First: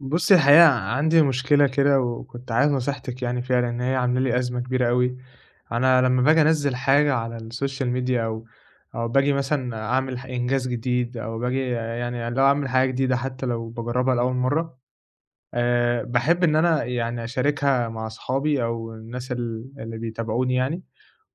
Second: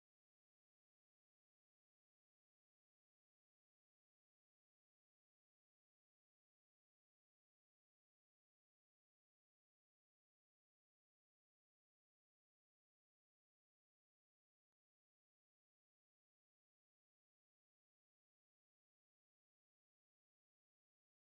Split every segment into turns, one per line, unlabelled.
بُصّي، الحقيقة عندي مشكلة كده، وكنت عايز نصيحتِك يعني فيها، لإن هي عاملة لي أزمة كبيرة أوي. أنا لمّا باجي أنزّل حاجة على السوشيال ميديا أو باجي مثلًا أعمل إنجاز جديد أو باجي يعني اللي هو أعمل حاجة جديدة حتى لو باجرّبها لأول مرّة، باحب إن أنا يعني أشاركها مع أصحابي أو الناس اللي بيتابعوني يعني،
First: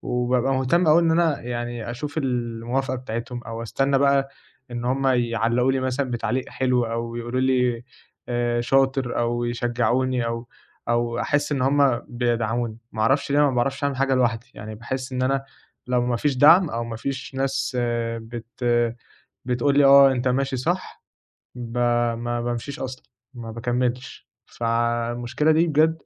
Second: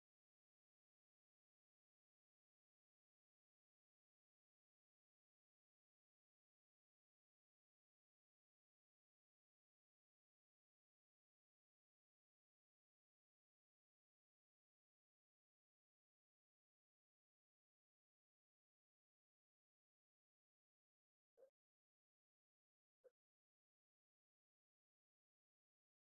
وبابقى مهتم أوي إن أنا يعني أشوف الموافقة بتاعتهم أو أستنى بقى إن هم يعلّقوا لي مثلًا بتعليق حلو أو يقولوا لي شاطر أو يشجّعوني أو أحس إن هم بيدعموني. ما أعرفش ليه أنا ما باعرفش أعمل حاجة لوحدي، يعني باحس إن أنا لو ما فيش دعم أو ما فيش ناس بتقول لي آه أنت ماشي صح، ب ما بامشيش أصلًا، ما باكمّلش. فالمشكلة دي بجد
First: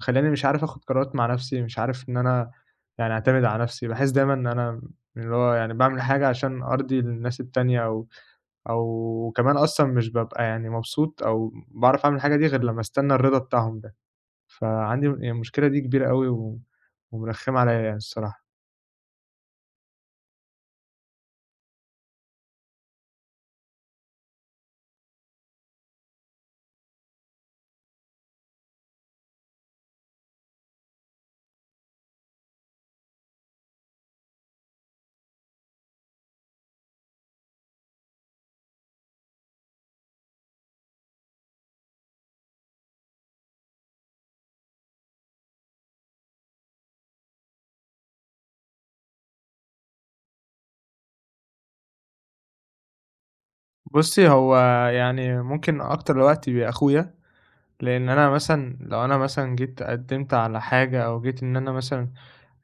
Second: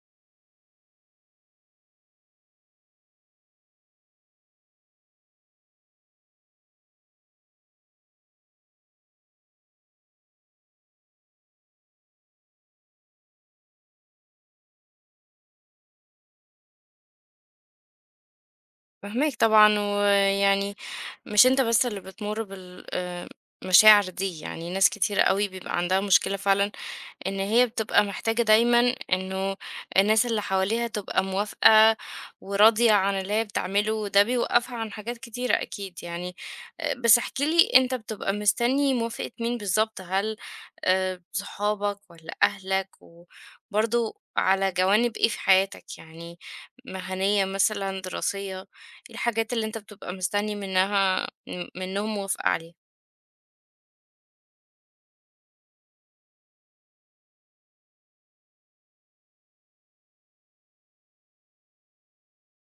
مخلّياني مش عارف آخُد قرارات مع نَفْسي، مش عارف إن أنا يعني أعتمد على نَفْسي. باحس دايمًا إن أنا اللي هو يعني باعمل حاجة عشان أرضي الناس التانية، أو كمان أصلًا مش بابقى يعني مبسوط أو باعرف أعمل الحاجة دي غير لمّا أستنى الرضا بتاعهم ده. فعندي المشكلة دي كبيرة أوي و ومرخّمة عليّا يعني الصراحة.
فاهماك طبعًا، ويعني مش أنت بس اللي بتمُر بالمشاعر دي، يعني ناس كتيرة أوي بيبقى عندها مشكلة فعلًا إن هي بتبقى محتاجة دايمًا إنه الناس اللي حواليها تبقى موافقة وراضية عن اللي هي بتعمله، وده بيوقّفها عن حاجات كتيرة أكيد يعني. بس احكِ لي أنت بتبقى مستني موافقة مين بالضبط؟ هل صحابك والّا أهلك؟ وبرضه على جوانب إيه في حياتك؟ يعني مهنية مثلًا، دراسية، إيه الحاجات اللي أنت بتبقى مستني منها منّهم موافقة عليها؟
بُصّي، هو يعني ممكن أكتر الوقت بيبقى أخويا. لأن أنا مثلًا لو أنا مثلًا جيت قدّمت على حاجة أو جيت إن أنا مثلًا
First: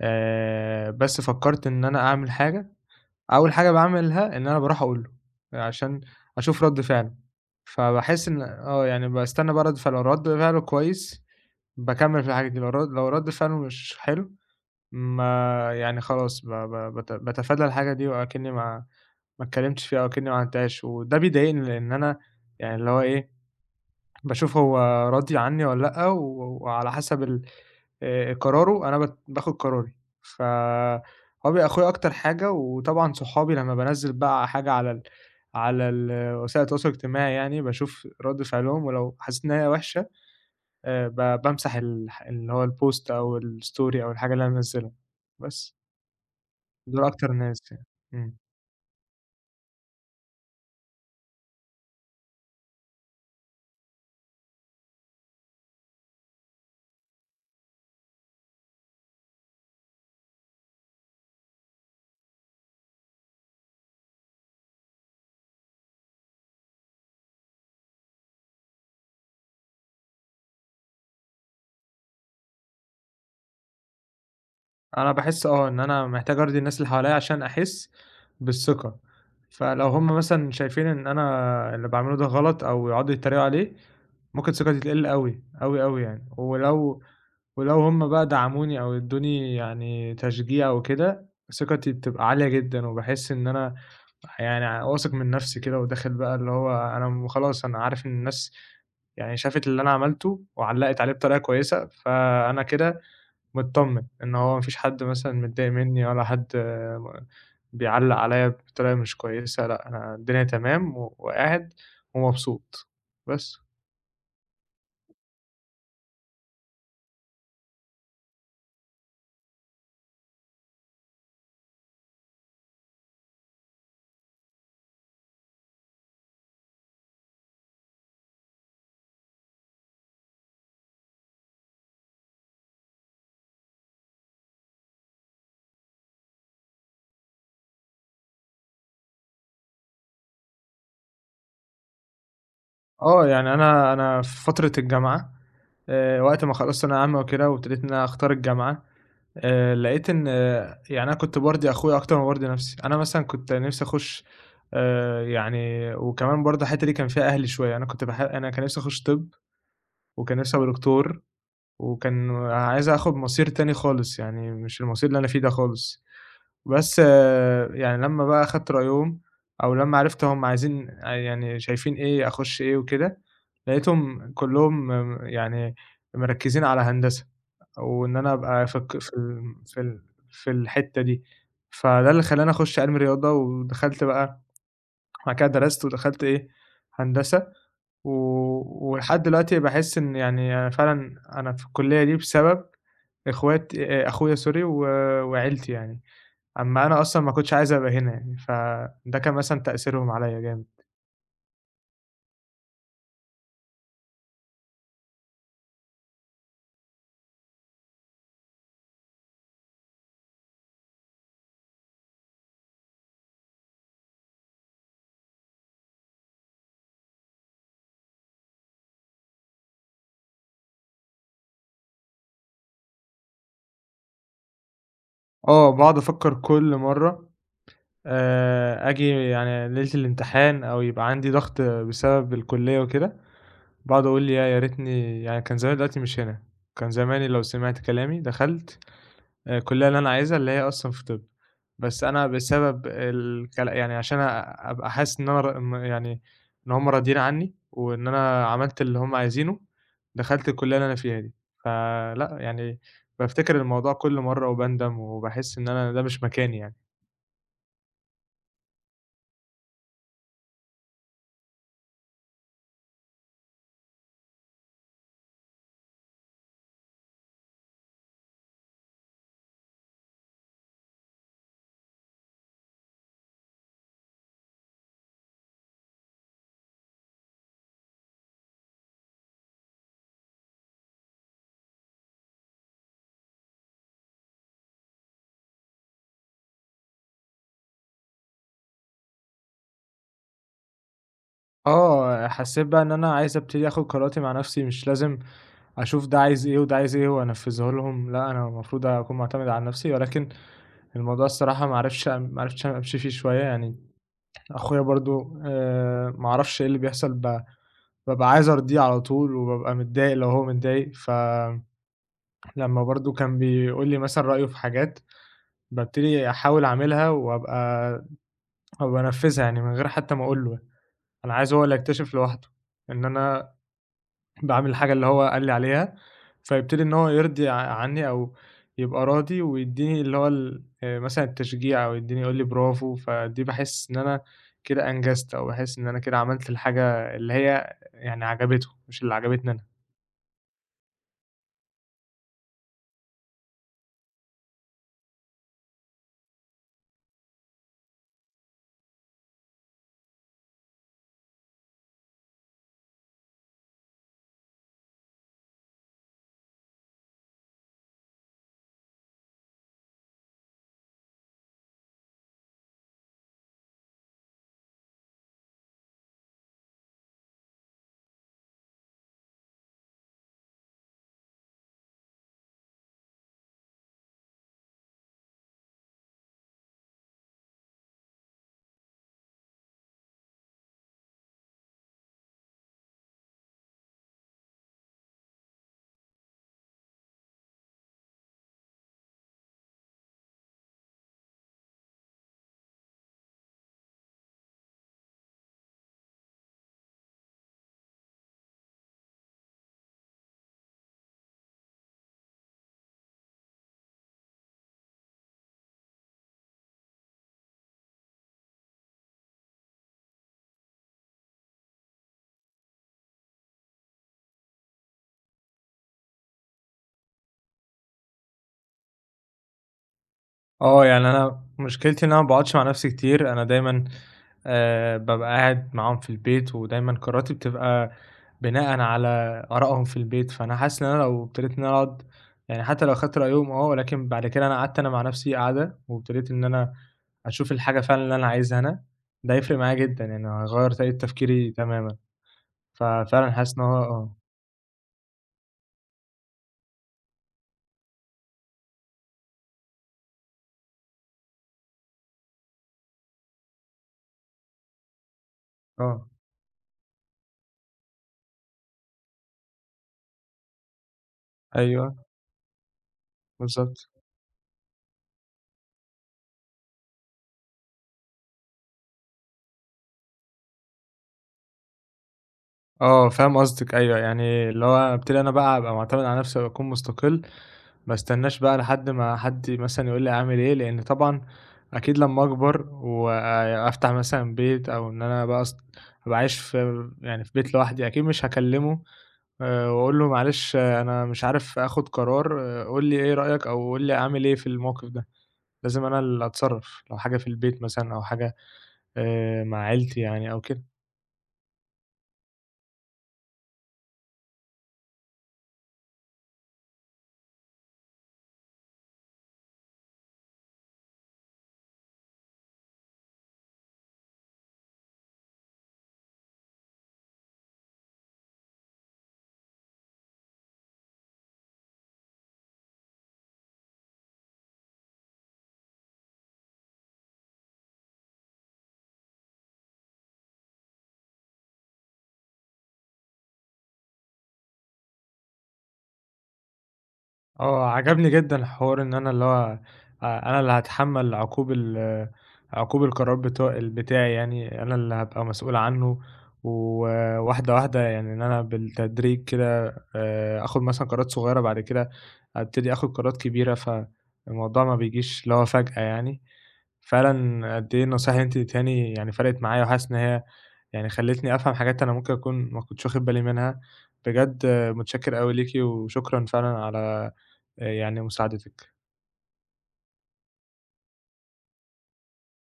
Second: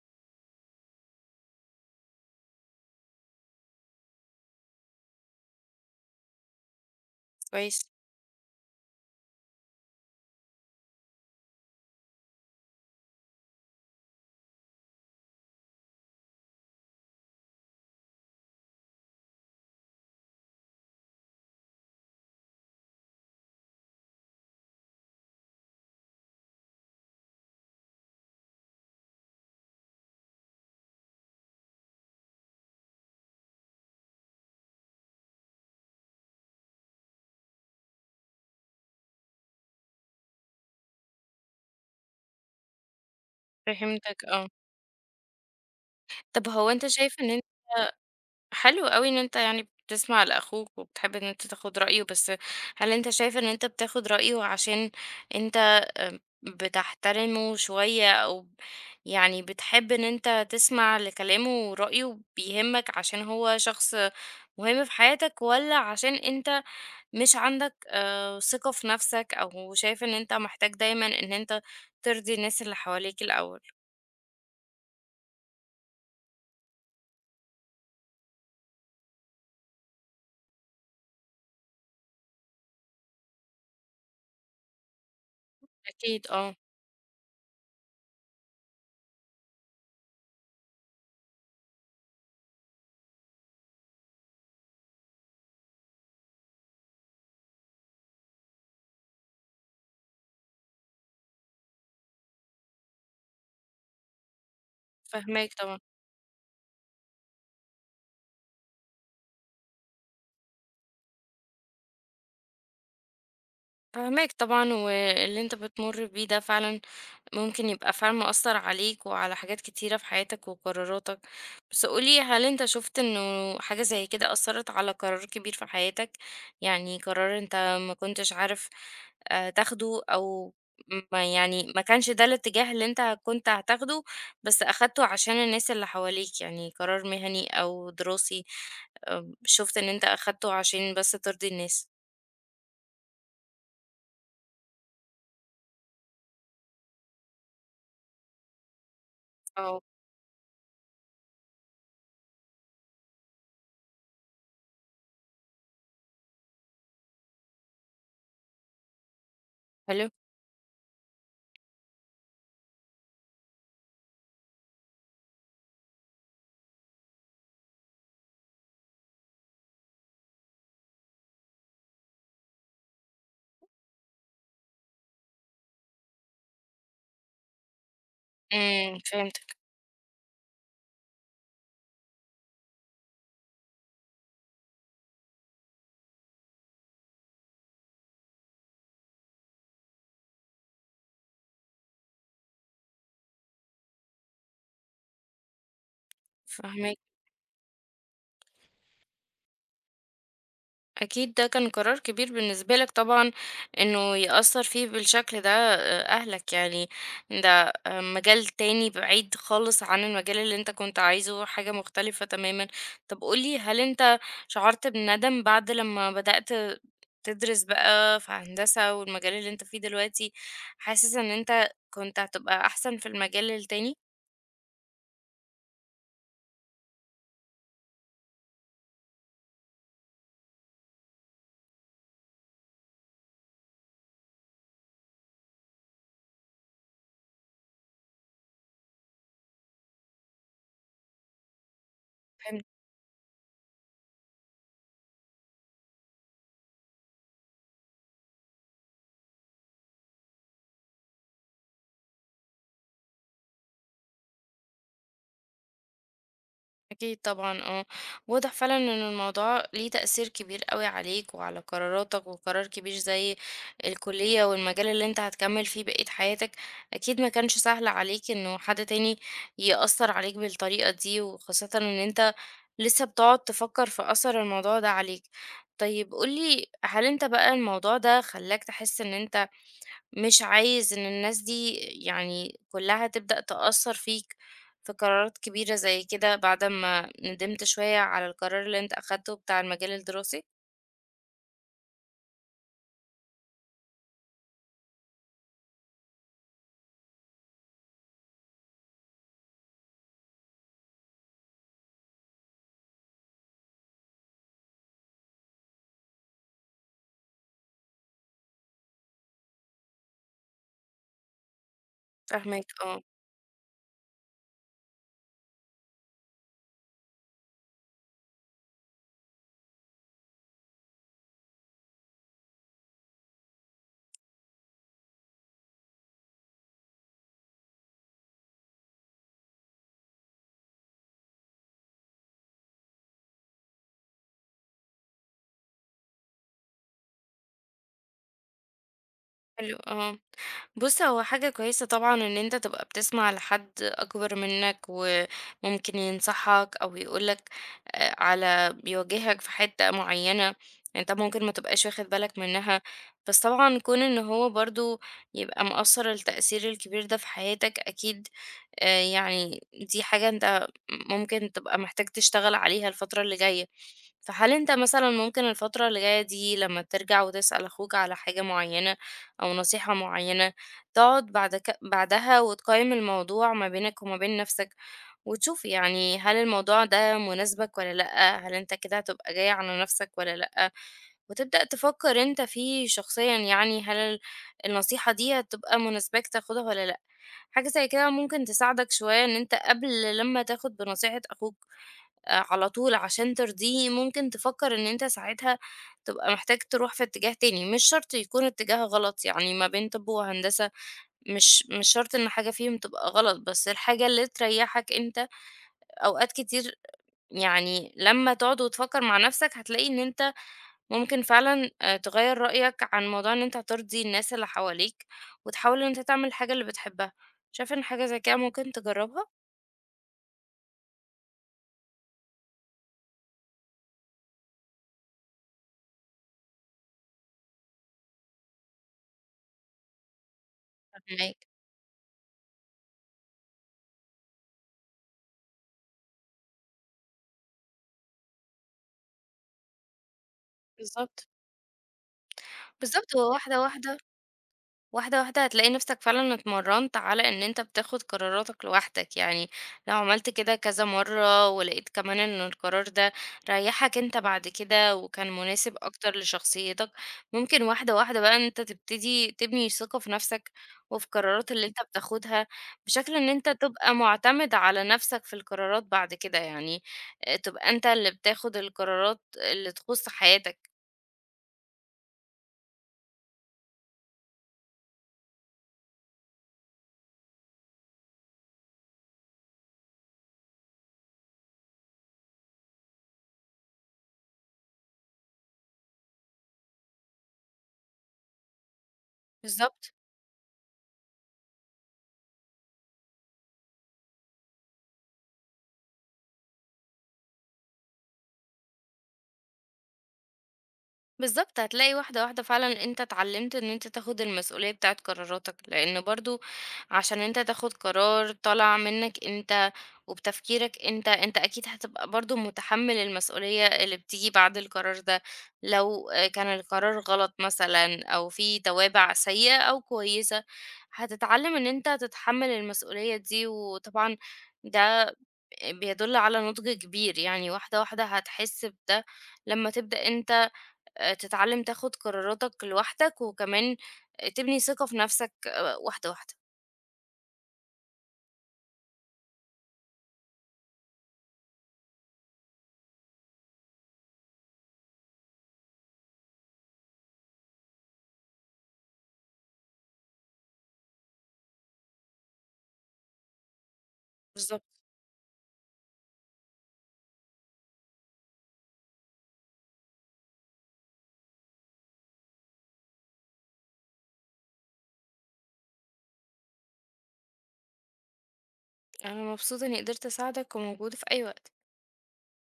بس فكّرت إن أنا أعمل حاجة، أول حاجة باعملها إن أنا باروح أقول له، عشان أشوف رَد فعله.
كويس،
فباحس إن آه، يعني باستنى بقى رَد فعله، لو رَد فعله كويس باكمّل في الحاجة دي، لو رَد فعله مش حلو ما يعني خلاص ب ب بت باتفادى الحاجة دي وأكنّي ما اتكلمتش فيها أو أكنّي ما عملتهاش، وده بيضايقني لأن أنا يعني اللي هو إيه باشوف هو راضي عني والّا لأ، وعلى حسب قراره أنا باخد قراري. ف هو بيبقى أخويا أكتر حاجة، وطبعًا صحابي لمّا بانزّل بقى حاجة على وسائل التواصل الاجتماعي يعني، باشوف رد فعلهم، ولو حسيت إن هي وحشة بامسح اللي هو الpost أو الstory أو
فهمتك
الحاجة اللي
آه.
أنا منزّلها. بس،
طب هو أنت
دول
شايف إن
أكتر ناس يعني. إمم.
حلو أوي إن أنت يعني بتسمع لأخوك وبتحب إن أنت تاخد رأيه، بس هل أنت شايف إن أنت بتاخد رأيه عشان أنت بتحترمه شوية أو يعني بتحب إن أنت تسمع لكلامه ورأيه بيهمك عشان هو شخص مهم في حياتك، والّا عشان أنت مش عندك ثقة في نفسك أو شايف إن أنت محتاج دايمًا إن أنت ترضي الناس اللي حواليك الأول؟
أنا باحس آه، إن أنا محتاج أرضي الناس اللي حواليّا عشان أحس بالثقة. فلو هم مثلًا شايفين إن أنا اللي باعمله ده غلط أو يقعدوا يتريقوا عليه، ممكن ثقتي تقل أوي، أوي، أوي يعني،
أكيد آه،
ولو هم بقى دعموني أو ادوني يعني تشجيع وكده، ثقتي بتبقى عالية جدًا، وباحس إن أنا يعني واثق من نفسي كده وداخل بقى اللي هو أنا خلاص أنا عارف إن الناس يعني شافت اللي أنا عملته وعلّقت عليه بطريقة كويسة، فأنا كده متطمن، إن هو ما فيش حد مثلًا
فاهماك
متضايق
طبعًا،
منّي ولا حد آه، بيعلّق عليّا بطريقة مش كويسة، لأ أنا الدنيا تمام وقاعد ومبسوط، بس.
فاهماك طبعًا واللي أنت بتمُر بيه ده فعلًا ممكن يبقى فعلًا مأثّر عليك وعلى حاجات كتيرة في حياتك وقراراتك، بس قُل لي هل أنت شُفت إنه حاجة زي كده أثّرت على قرار كبير في حياتك؟ يعني قرار أنت ما كنتش عارف تاخده أو ما يعني ما كانش ده الاتجاه اللي أنت كنت هتاخده، بس أخدته عشان الناس اللي حواليك، يعني قرار مهني أو دراسي شُفت إن أنت أخدته عشان بس ترضي الناس؟
آه، يعني أنا في فترة الجامعة وقت ما خلّصت ثانوية عامة وكده وابتديت إن أنا أختار الجامعة،
آه،
لقيت إن آه، يعني أنا كنت بارضي أخويا أكتر ما بارضي نَفْسي، أنا مثلًا كنت نِفْسي أخُش يعني وكمان برضه الحتّة دي كان فيها أهلي شوية، أنا كنت أنا كان نِفْسي أخُش طِب
حلو،
وكان نِفْسي أبقى دكتور. وكان عايز آخُد مسار تاني خالص، يعني مش المسار اللي أنا فيه ده خالص. بس يعني لمّا بقى أخدت رأيهم أو لمّا عرفت هم عايزين يعني شايفين إيه، أخُش إيه وكده، لقيتهم كلّهم يعني مركّزين على هندسة وإن أنا أبقى في الق
إمم،
في ال
فهمتك،
في ال في الحتّة دي، فده اللي خلّاني أخُش عِلمي رياضة ودخلت بقى بعد كده درست ودخلت إيه، هندسة و ولحد دلوقتي باحس إن يعني أنا فعلًا أنا في الكلية دي بسبب إخوات أخويا sorry وعيلتي يعني. أمّا
فاهماك.
أنا أصلًا ما كنتش عايز أبقى هنا يعني، فده كان مثلًا تأثيرهم عليّا جامد.
أكيد ده كان قرار كبير بالنسبة لك طبعًا إنه يأثّر فيه بالشكل ده أهلك، يعني ده آه، مجال تاني بعيد خالص عن المجال اللي أنت كنت عايزه، حاجة مختلفة تمامًا. طب قُل لي هل أنت شعرت بندم بعد لمّا بدأت تدرس بقى في هندسة والمجال اللي أنت فيه دلوقتي، حاسس إن أنت كنت هتبقى أحسن في المجال التاني؟
آه، باقعد أفكّر كل مرّة آجي يعني ليلة الامتحان أو يبقى عندي ضغط بسبب الكلية وكده، باقعد أقول يا ريتني يعني كان زماني دلوقتي مش هنا، كان زماني لو سمعت كلامي دخلت الكلية اللي أنا عايزها، اللي هي أصلًا في طِب، بس أنا بسبب يعني عشان أبقى حاسس إن أنا ر م يعني إن هُم راضيين عنّي، وإن أنا عملت اللي هُم عايزينه، دخلت الكلية اللي أنا فيها دي. فلأ، يعني بافتكر الموضوع كل مرّة وباندم، وباحس إن أنا ده مش مكاني يعني.
أكيد طبعًا آه، واضح فعلًا إن الموضوع ليه تأثير كبير أوي عليك وعلى قراراتك، وقرار كبير زي الكلية والمجال اللي أنت هتكمل فيه بقية حياتك، أكيد ما كانش سهل عليك إنه حد تاني يأثر عليك بالطريقة دي، وخاصةً إن أنت لسه بتقعد تفكر في أثر الموضوع ده عليك. طيب قُل لي هل أنت بقى الموضوع ده خلّاك تحس إن أنت مش عايز إن الناس دي يعني كلها تبدأ تأثر فيك في قرارات كبيرة زي كده بعد ما ندمت شوية على القرار اللي انت أخدته بتاع المجال الدراسي
آه، حسّيت بقى إن أنا عايز أبتدي آخُد قراراتي مع نَفْسي، مش لازم أشوف ده عايز إيه وده عايز إيه وأنفّذه لهم، لأ، أنا المفروض أكون مُعتمد على نَفْسي، ولكن الموضوع الصراحة ما عرفتش أمشي فيه شوية يعني. أخويا برضه ما أعرفش إيه اللي بيحصل، بابقى عايز أرضيه على طول، وبابقى متضايق لو هو متضايق، فلمّا
فاهماك اه
برضه كان بيقول لي مثلًا رأيه في حاجات، بابتدي أحاول أعملها وأبقى أو بانفذها يعني من غير حتى ما أقول له، أنا عايز هو اللي يكتشف لوحده إن أنا باعمل الحاجة اللي هو قال لي عليها، فيبتدي إن هو يرضي عني أو يبقى راضي ويدّيني اللي هو ال مثلًا التشجيع أو يدّيني يقول لي برافو، فدي باحس إن أنا كده أنجزت أو باحس إن أنا كده عملت الحاجة اللي هي يعني عجبته، مش اللي عجبتني أنا.
حلو اه بُص، هو حاجة كويسة طبعًا إن أنت تبقى بتسمع لحد أكبر منك، وممكن ينصحك أو يقول لك على يوجهك في حتّة معيّنة أنت ممكن ما تبقاش واخد بالك منها، بس طبعًا كون إن هو برضه يبقى مقصّر التأثير الكبير ده في حياتك أكيد يعني دي حاجة أنت ممكن تبقى محتاج تشتغل عليها الفترة اللي جاية، فهل أنت مثلًا ممكن الفترة اللي جاية دي لمّا ترجع وتسأل أخوك على حاجة معيّنة أو نصيحة معيّنة تقعد بعد بعدها وتقيّم الموضوع ما بينك وما بين نَفْسك، وتشوف يعني هل الموضوع ده مناسبك والّا لأ، هل أنت كده هتبقى جاي على نَفْسك والّا لأ، وتبدأ تفكّر أنت فيه شخصيًا يعني هل النصيحة دي هتبقى مناسباك تاخدها والّا لأ، حاجة زي كده ممكن تساعدك شوية إن أنت قبل لمّا تاخد بنصيحة أخوك على طول عشان ترضيه، ممكن تفكّر إن أنت ساعتها تبقى محتاج تروح في اتجاه تاني، مش شرط يكون اتجاه غلط يعني ما بين طِب وهندسة مش شرط إن حاجة فيهم تبقى غلط، بس الحاجة اللي تريّحك أنت أوقات كتير يعني لمّا تقعد وتفكّر مع نَفْسك هتلاقي إن أنت ممكن فعلًا تغيّر رأيك عن موضوع إن أنت هترضي الناس اللي حواليك، وتحاول إن أنت تعمل الحاجة اللي بتحبها. شايف إن حاجة زي كده ممكن تجرّبها؟
آه، يعني أنا مشكلتي إن أنا ما باقعدش مع نفسي كتير، أنا دايمًا بابقى قاعد معاهم في البيت، ودايمًا قراراتي بتبقى بناءً على آرائهم في البيت، فأنا حاسس إن أنا لو
فاهماك.
ابتديت إن أنا أقعد يعني حتى لو أخدت رأيهم آه، ولكن بعد كده أنا قعدت أنا مع نفسي قعدة، وابتديت إن أنا أشوف الحاجة فعلًا اللي أنا عايزها أنا، ده هيفرق معايا جدًا، يعني هيغيّر طريقة
بالضبط،
تفكيري تمامًا.
بالضبط، هو
ففعلًا حاسس
واحدة،
إن هو
واحدة
آه.
هتلاقي نفسك فعلًا اتمرّنت على إن أنت بتاخد قراراتك لوحدك، يعني لو عملت كده كذا مرّة ولقيت كمان إن القرار ده ريّحك أنت بعد كده وكان مناسب
آه.
أكتر لشخصيتك، ممكن واحدة واحدة بقى أنت تبتدي تبني ثقة في نفسك وفي القرارات اللي أنت
أيوه.
بتاخدها، بشكل إن أنت
بالضبط.
تبقى مُعتمد على نفسك في القرارات بعد كده، يعني تبقى أنت اللي بتاخد القرارات اللي تخُص حياتك.
آه، فاهم قصدِك، أيوه، يعني اللي هو ابتدي أنا بقى أبقى معتمد على نفسي وأكون مستقل. ما استناش بقى لحد ما حد مثلًا يقول لي أعمل إيه، لإن طبعًا أكيد لمّا أكبر وأفتح مثلًا بيت أو إن أنا بقى أبقى عايش في يعني في بيت لوحدي، أكيد مش هاكلمه
بالضبط.
وأقول له معلش آه، أنا مش عارف آخد قرار، قُل لي إيه رأيك أو قُل لي أعمل إيه في الموقف ده، لازم أنا اللي أتصرّف لو حاجة في البيت مثلًا أو حاجة مع عيلتي يعني أو كده.
بالضبط، هتلاقي واحدة، واحدة فعلًا أنت اتعلّمت إن أنت تاخُد المسؤولية بتاعة قراراتك، لإن برضه عشان أنت تاخُد قرار طالع منّك أنت وبتفكيرك أنت، أنت أكيد هتبقى برضه مُتحمّل المسؤولية اللي بتيجي بعد القرار ده، لو كان القرار غلط مثلًا أو في توابع سيئة أو كويسة، هتتعلّم إن أنت تتحمّل المسؤولية دي وطبعًا ده بيدُل على نُضْج كبير، يعني واحدة، واحدة هتحس بده لمّا تبدأ أنت تتعلم تاخد قراراتك لوحدك، وكمان تبني ثقة في نفسك واحدة، واحدة.
آه، عجبني جدًا حوار إن أنا اللي هو أنا اللي هاتحمّل عقوب القرار بتاعي يعني، أنا اللي هابقى مسؤول عنه، وواحدة، واحدة يعني إن أنا بالتدريج كده آخُد مثلًا قرارات صغيّرة بعد كده أبتدي آخُد قرارات كبيرة، فالموضوع ما
بالضبط.
بيجيش اللي هو فجأة يعني. فعلًا قد إيه النصايح اللي أنتِ اديتيهاني يعني فرقِت معايا وحاسس إن هي يعني خلّيتني أفهم حاجات أنا ممكن أكون ما كنتش واخد بالي منها، بجد متشكر أوي ليكِ وشكرًا فعلًا على يعني مساعدتِك.
أنا مبسوطة إني قدرت أساعدك، وموجودة في أي وقت.